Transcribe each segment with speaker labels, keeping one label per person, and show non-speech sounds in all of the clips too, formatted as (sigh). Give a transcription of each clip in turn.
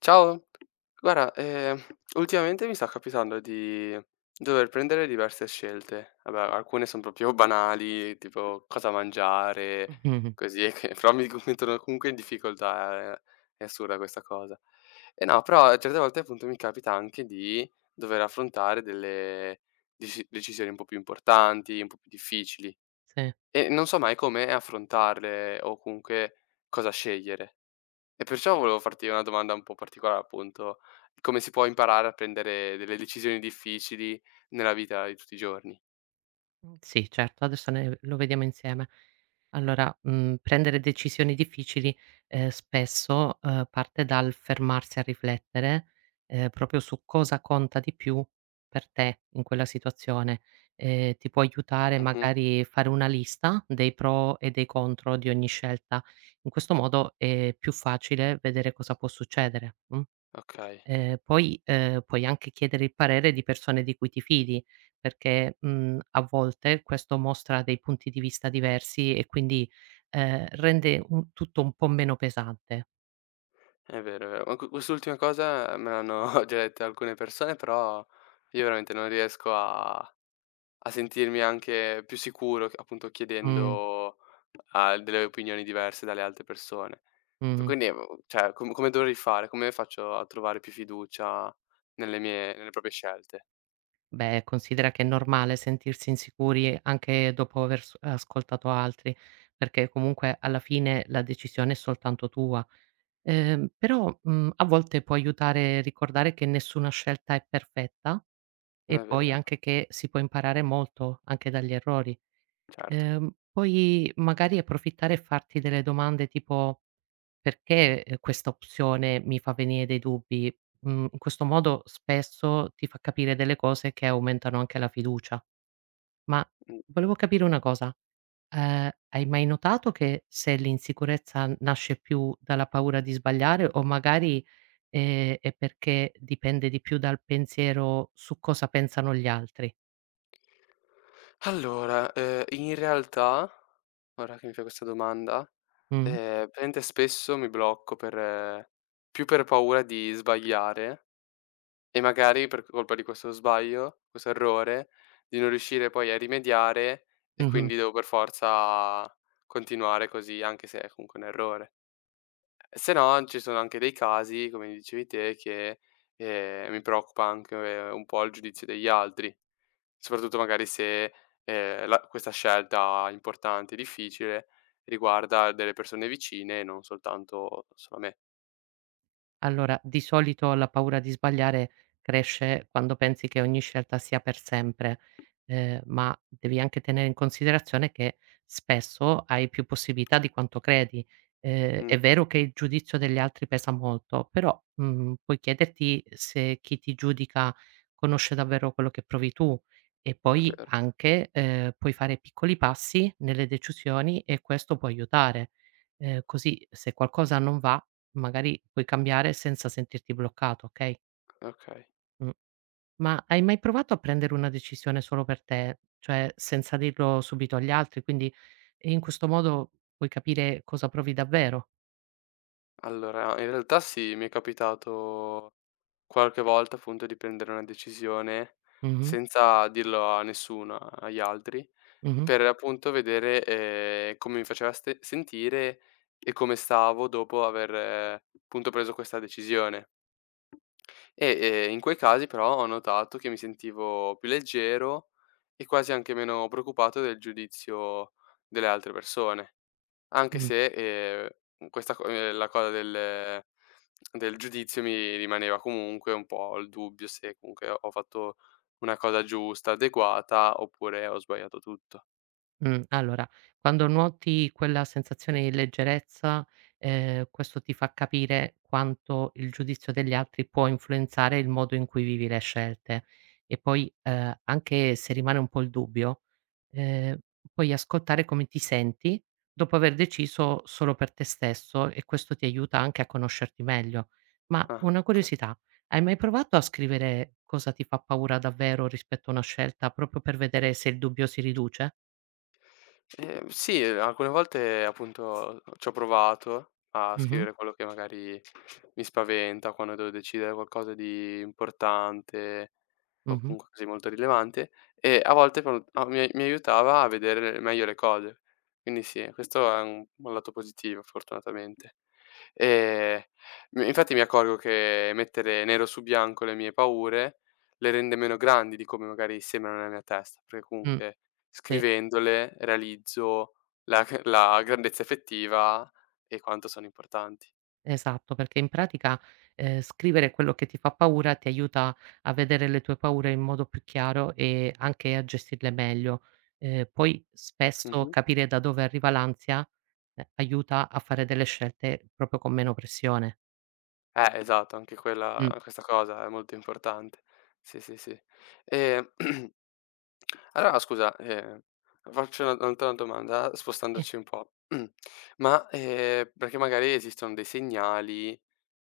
Speaker 1: Ciao, guarda, ultimamente mi sta capitando di dover prendere diverse scelte. Vabbè, alcune son proprio banali, tipo cosa mangiare,
Speaker 2: Mh-mh.
Speaker 1: così (laughs) e che però mi (laughs) co mettono comunque in difficoltà, è assurda questa cosa. E no, però certe volte appunto mi capita anche di dover affrontare delle decisioni un po' più importanti, un po' più difficili
Speaker 2: Sì.
Speaker 1: e non so mai come affrontarle o comunque cosa scegliere. E perciò volevo farti una domanda un po' particolare, appunto. Come si può imparare a prendere delle decisioni difficili nella vita di tutti i giorni?
Speaker 2: Mhmm, sì, certo, adesso ne lo vediamo insieme. Allora, prendere decisioni difficili, spesso, parte dal fermarsi a riflettere, proprio su cosa conta di più per te in quella situazione. Ti può aiutare
Speaker 1: Mh-mh.
Speaker 2: magari fare una lista dei pro e dei contro di ogni scelta. In questo modo è più facile vedere cosa può succedere, mh?
Speaker 1: Okay,
Speaker 2: Poi, puoi anche chiedere il parere di persone di cui ti fidi, perché, a volte questo mostra dei punti di vista diversi e quindi, rende un tutto un po' meno pesante.
Speaker 1: è vero, è vero. Ma quest'ultima cosa me l'hanno (laughs) già detta alcune persone, però io veramente non riesco a sentirmi anche più sicuro, appunto,
Speaker 2: Mh,
Speaker 1: chiedendo a delle opinioni diverse dalle altre persone.
Speaker 2: mh.
Speaker 1: Quindi, cioè, come dovrei fare? Come faccio a trovare più fiducia nelle proprie scelte?
Speaker 2: Beh, considera che è normale sentirsi insicuri anche dopo aver s ascoltato altri, perché comunque alla fine la decisione è soltanto tua. Però, a volte può aiutare a ricordare che nessuna scelta è perfetta e
Speaker 1: Non è
Speaker 2: poi
Speaker 1: vero?
Speaker 2: anche che si può imparare molto anche dagli errori.
Speaker 1: Certo.
Speaker 2: Puoi magari approfittare e farti delle domande tipo: "Perché, questa opzione mi fa venire dei dubbi?" In questo modo spesso ti fa capire delle cose che aumentano anche la fiducia. Ma
Speaker 1: Mh.
Speaker 2: volevo capire una cosa: hai mai notato che se l'insicurezza nasce più dalla paura di sbagliare o magari, è perché dipende di più dal pensiero su cosa pensano gli altri?
Speaker 1: Allora, in realtà, ora che mi fai questa domanda,
Speaker 2: Mh.
Speaker 1: praticamente spesso mi blocco per più per paura di sbagliare e magari per colpa di questo sbaglio, questo errore, di non riuscire poi a rimediare e
Speaker 2: Mh-mh.
Speaker 1: quindi devo per forza continuare così, anche se è comunque un errore. Se no ci sono anche dei casi, come dicevi te, che, mi preoccupa anche un po' il giudizio degli altri. Soprattutto magari se, la questa scelta importante e difficile riguarda delle persone vicine e non soltanto solo me.
Speaker 2: Allora, di solito la paura di sbagliare cresce quando pensi che ogni scelta sia per sempre, ma devi anche tenere in considerazione che spesso hai più possibilità di quanto credi.
Speaker 1: Mh,
Speaker 2: È vero che il giudizio degli altri pesa molto, però, puoi chiederti se chi ti giudica conosce davvero quello che provi tu e
Speaker 1: è
Speaker 2: poi
Speaker 1: vero,
Speaker 2: anche, puoi fare piccoli passi nelle decisioni e questo può aiutare. Così se qualcosa non va magari puoi cambiare senza sentirti bloccato, okay,
Speaker 1: okay.
Speaker 2: mh. Ma hai mai provato a prendere una decisione solo per te, cioè senza dirlo subito agli altri? Quindi in questo modo puoi capire cosa provi davvero.
Speaker 1: Allora, in realtà sì, mi è capitato qualche volta appunto di prendere una decisione
Speaker 2: Mh-mh,
Speaker 1: senza dirlo a nessuno, agli altri,
Speaker 2: mh-mh,
Speaker 1: per appunto vedere, come mi faceva ste sentire e come stavo dopo aver appunto preso questa decisione. E, in quei casi però ho notato che mi sentivo più leggero e quasi anche meno preoccupato del giudizio delle altre persone, anche
Speaker 2: mh.
Speaker 1: se, questa co la cosa del giudizio mi rimaneva comunque un po' il dubbio se comunque ho fatto una cosa giusta, adeguata, oppure ho sbagliato tutto.
Speaker 2: Allora, quando noti quella sensazione di leggerezza, questo ti fa capire quanto il giudizio degli altri può influenzare il modo in cui vivi le scelte. E poi, anche se rimane un po' il dubbio, ehm, puoi ascoltare come ti senti dopo aver deciso solo per te stesso e questo ti aiuta anche a conoscerti meglio. Ma
Speaker 1: Ah,
Speaker 2: una
Speaker 1: oka
Speaker 2: curiosità, hai mai provato a scrivere cosa ti fa paura davvero rispetto a una scelta, proprio per vedere se il dubbio si riduce?
Speaker 1: Sì, alcune volte appunto c'ho provato a
Speaker 2: Mh-mh,
Speaker 1: scrivere quello che magari mi spaventa quando devo decidere qualcosa di importante o
Speaker 2: mh-mh,
Speaker 1: comunque così molto rilevante, e a volte pro a mi mi aiutava a vedere meglio le cose. Quindi sì, questo è un lato positivo fortunatamente. Ehm, mi infatti mi accorgo che mettere nero su bianco le mie paure le rende meno grandi di come magari sembrano nella mia testa, perché
Speaker 2: mh,
Speaker 1: comunque
Speaker 2: sì,
Speaker 1: scrivendole realizzo la (laughs) g la grandezza effettiva e quanto sono importanti.
Speaker 2: esatto, perché in pratica, scrivere quello che ti fa paura ti aiuta a vedere le tue paure in modo più chiaro e anche a gestirle meglio. Poi spesso
Speaker 1: Mh-mh.
Speaker 2: capire da dove arriva l'ansia, aiuta a fare delle scelte proprio con meno pressione.
Speaker 1: Esatto, anche
Speaker 2: Mh,
Speaker 1: quella questa cosa è molto importante. Sì, sì, sì. Ehm, (clears throat) allora scusa, faccio una un'altra domanda
Speaker 2: sì.
Speaker 1: spostandoci un po'. (clears throat) Ma, perché magari esistono dei segnali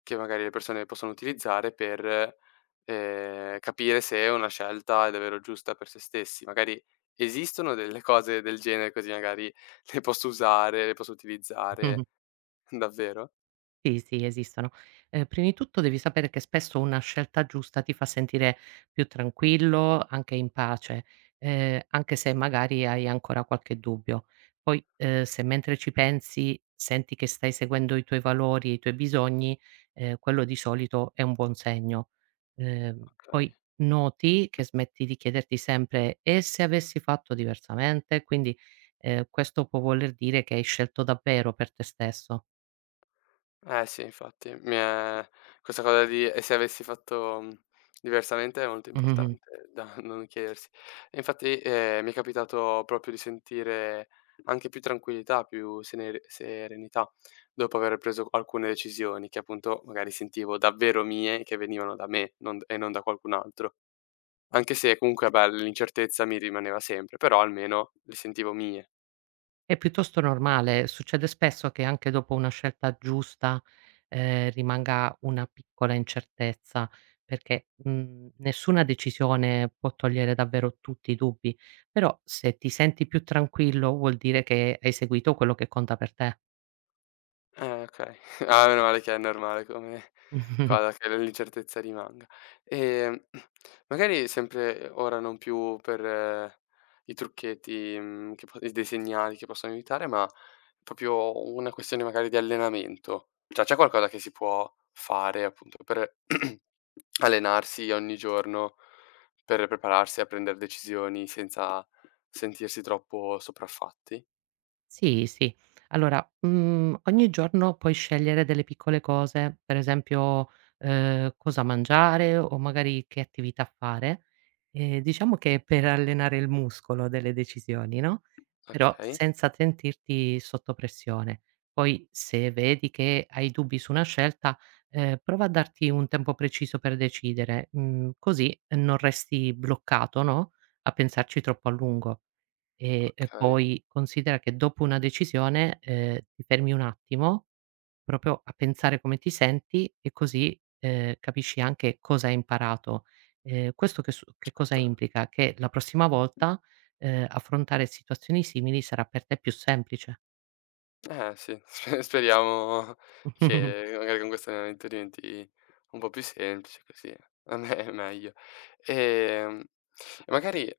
Speaker 1: che magari le persone possono utilizzare per, capire se è una scelta è davvero giusta per se stessi. Magari esistono delle cose del genere così magari le posso utilizzare
Speaker 2: (laughs)
Speaker 1: (laughs) davvero?
Speaker 2: Sì, sì, esistono. Prima di tutto devi sapere che spesso una scelta giusta ti fa sentire più tranquillo, anche in pace, anche se magari hai ancora qualche dubbio. Poi, se mentre ci pensi senti che stai seguendo i tuoi valori e i tuoi bisogni, quello di solito è un buon segno.
Speaker 1: Okay.
Speaker 2: Poi noti che smetti di chiederti sempre: "E se avessi fatto diversamente?" Quindi, questo può voler dire che hai scelto davvero per te stesso.
Speaker 1: Eh sì, infatti, mi è questa cosa di: "E se avessi fatto, diversamente?" È molto
Speaker 2: (laughs)
Speaker 1: importante da (laughs) non chiedersi. E infatti, mi è capitato proprio di sentire anche più tranquillità, più senere serenità dopo aver preso alcune decisioni che appunto magari sentivo davvero mie, che venivano da me, non d e non da qualcun altro. Anche se comunque, beh, l'incertezza mi rimaneva sempre, però almeno le sentivo mie.
Speaker 2: È piuttosto normale, succede spesso che anche dopo una scelta giusta, rimanga una piccola incertezza, perché, nessuna decisione può togliere davvero tutti i dubbi, però se ti senti più tranquillo vuol dire che hai seguito quello che conta per te.
Speaker 1: Okay. (laughs) Ah, meno male che è normale come
Speaker 2: (laughs)
Speaker 1: cosa, che l'incertezza rimanga. Ehm, (clears throat) magari sempre ora non più per i trucchetti, che po dei segnali che possono aiutare, ma proprio una questione magari di allenamento. Cioè, c'è qualcosa che si può fare appunto per (clears throat) allenarsi ogni giorno, per prepararsi a prendere decisioni senza sentirsi troppo sopraffatti?
Speaker 2: Sì, sì. Allora, ogni giorno puoi scegliere delle piccole cose, per esempio, cosa mangiare o magari che attività fare. Diciamo che per allenare il muscolo delle decisioni, no, però
Speaker 1: Okay,
Speaker 2: senza sentirti sotto pressione. Poi se vedi che hai dubbi su una scelta, prova a darti un tempo preciso per decidere, così non resti bloccato, no, a pensarci troppo a lungo. E
Speaker 1: okay,
Speaker 2: poi considera che dopo una decisione, ti fermi un attimo, proprio a pensare come ti senti e così, capisci anche cosa hai imparato. Questo che su che cosa
Speaker 1: certo.
Speaker 2: implica? Che la prossima volta, affrontare situazioni simili sarà per te più semplice.
Speaker 1: Eh sì, speriamo
Speaker 2: (laughs)
Speaker 1: che magari con questo allenamento diventi un po' più semplice, così a me è meglio. Ehm, e magari,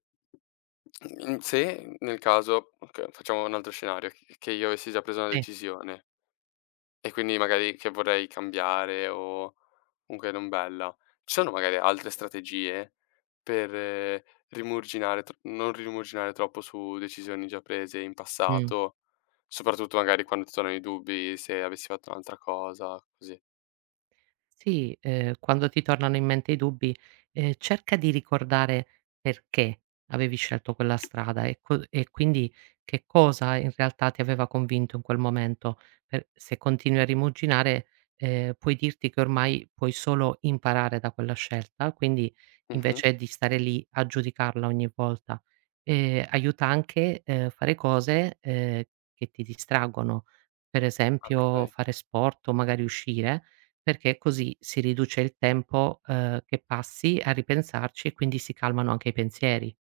Speaker 1: mhmm, se nel caso okay, facciamo un altro scenario, che io avessi già preso una
Speaker 2: Sì,
Speaker 1: decisione e quindi magari che vorrei cambiare o comunque non bella, ci sono magari altre strategie per rimurginare tr non rimurginare troppo su decisioni già prese in
Speaker 2: mh.
Speaker 1: passato? Soprattutto magari quando ti tornano i dubbi se avessi fatto un'altra cosa, così.
Speaker 2: Sì, quando ti tornano in mente i dubbi, cerca di ricordare perché avevi scelto quella strada e quindi che cosa in realtà ti aveva convinto in quel momento. Per se continui a rimuginare, puoi dirti che ormai puoi solo imparare da quella scelta, quindi
Speaker 1: Mh-mh.
Speaker 2: invece di stare lì a giudicarla ogni volta. Aiuta anche, fare cose, che ti distraggono, per esempio
Speaker 1: Okay,
Speaker 2: fare sport o magari uscire, perché così si riduce il tempo, che passi a ripensarci e quindi si calmano anche i pensieri.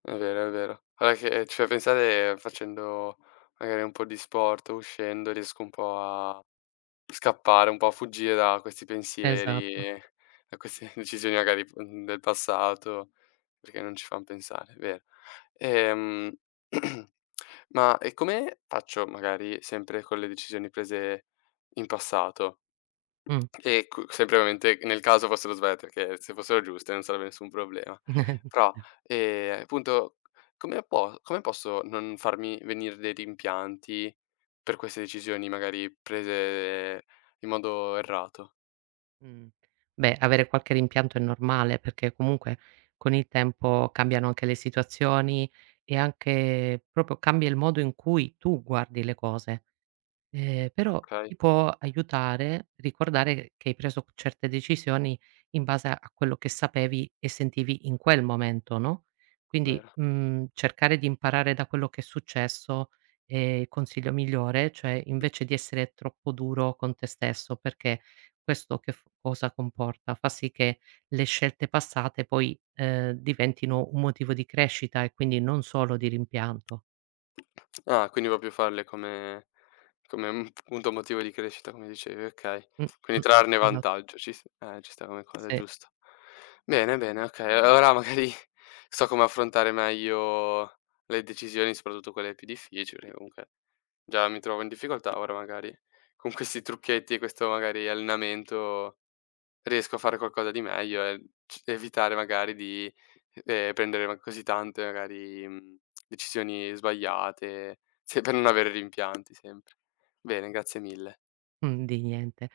Speaker 1: è vero, è vero. Guarda che ci fai pensare facendo magari un po' di sport, uscendo, riesco un po' a scappare, un po' a fuggire da questi pensieri,
Speaker 2: Esatto.
Speaker 1: da queste (laughs) decisioni magari, del passato, perché non ci fan pensare, è vero. Ehm, (clears throat) come faccio magari sempre con le decisioni prese in passato?
Speaker 2: Mh.
Speaker 1: E cu sempre ovviamente nel caso fossero sbagliate, perché se fossero giuste non sarebbe nessun problema.
Speaker 2: Mh. (laughs)
Speaker 1: Però, appunto come posso non farmi venire dei rimpianti per queste decisioni magari prese in modo errato?
Speaker 2: Beh, avere qualche rimpianto è normale, perché comunque con il tempo cambiano anche le situazioni e anche proprio cambia il modo in cui tu guardi le cose. Però
Speaker 1: Okay,
Speaker 2: ti può aiutare ricordare che hai preso certe decisioni in base a quello che sapevi e sentivi in quel momento, no, quindi,
Speaker 1: vero.
Speaker 2: cercare di imparare da quello che è successo è il consiglio migliore, cioè invece di essere troppo duro con te stesso, perché questo che f cosa comporta? Fa sì che le scelte passate poi, diventino un motivo di crescita e quindi non solo di rimpianto.
Speaker 1: Ah, quindi proprio farle come un punto motivo di crescita, come dicevi, okay.
Speaker 2: Mh,
Speaker 1: Quindi
Speaker 2: mh,
Speaker 1: trarne
Speaker 2: esatto,
Speaker 1: vantaggio, ci sta come cosa, è
Speaker 2: sì,
Speaker 1: giusto. Bene, bene, okay. Allora magari (laughs) so come affrontare meglio le decisioni, soprattutto quelle più difficili, perché comunque già mi trovo in difficoltà, ora magari con questi trucchetti e questo magari allenamento riesco a fare qualcosa di meglio e c evitare magari di, prendere ma così tante magari, decisioni sbagliate, se per non avere rimpianti sempre. Bene, grazie mille.
Speaker 2: di niente.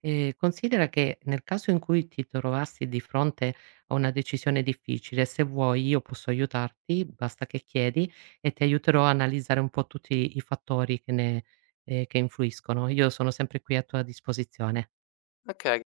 Speaker 2: Considera che nel caso in cui ti trovassi di fronte a una decisione difficile, se vuoi io posso aiutarti, basta che chiedi e ti aiuterò a analizzare un po' tutti i fattori che ne che influiscono. Io sono sempre qui a tua disposizione.
Speaker 1: Okay.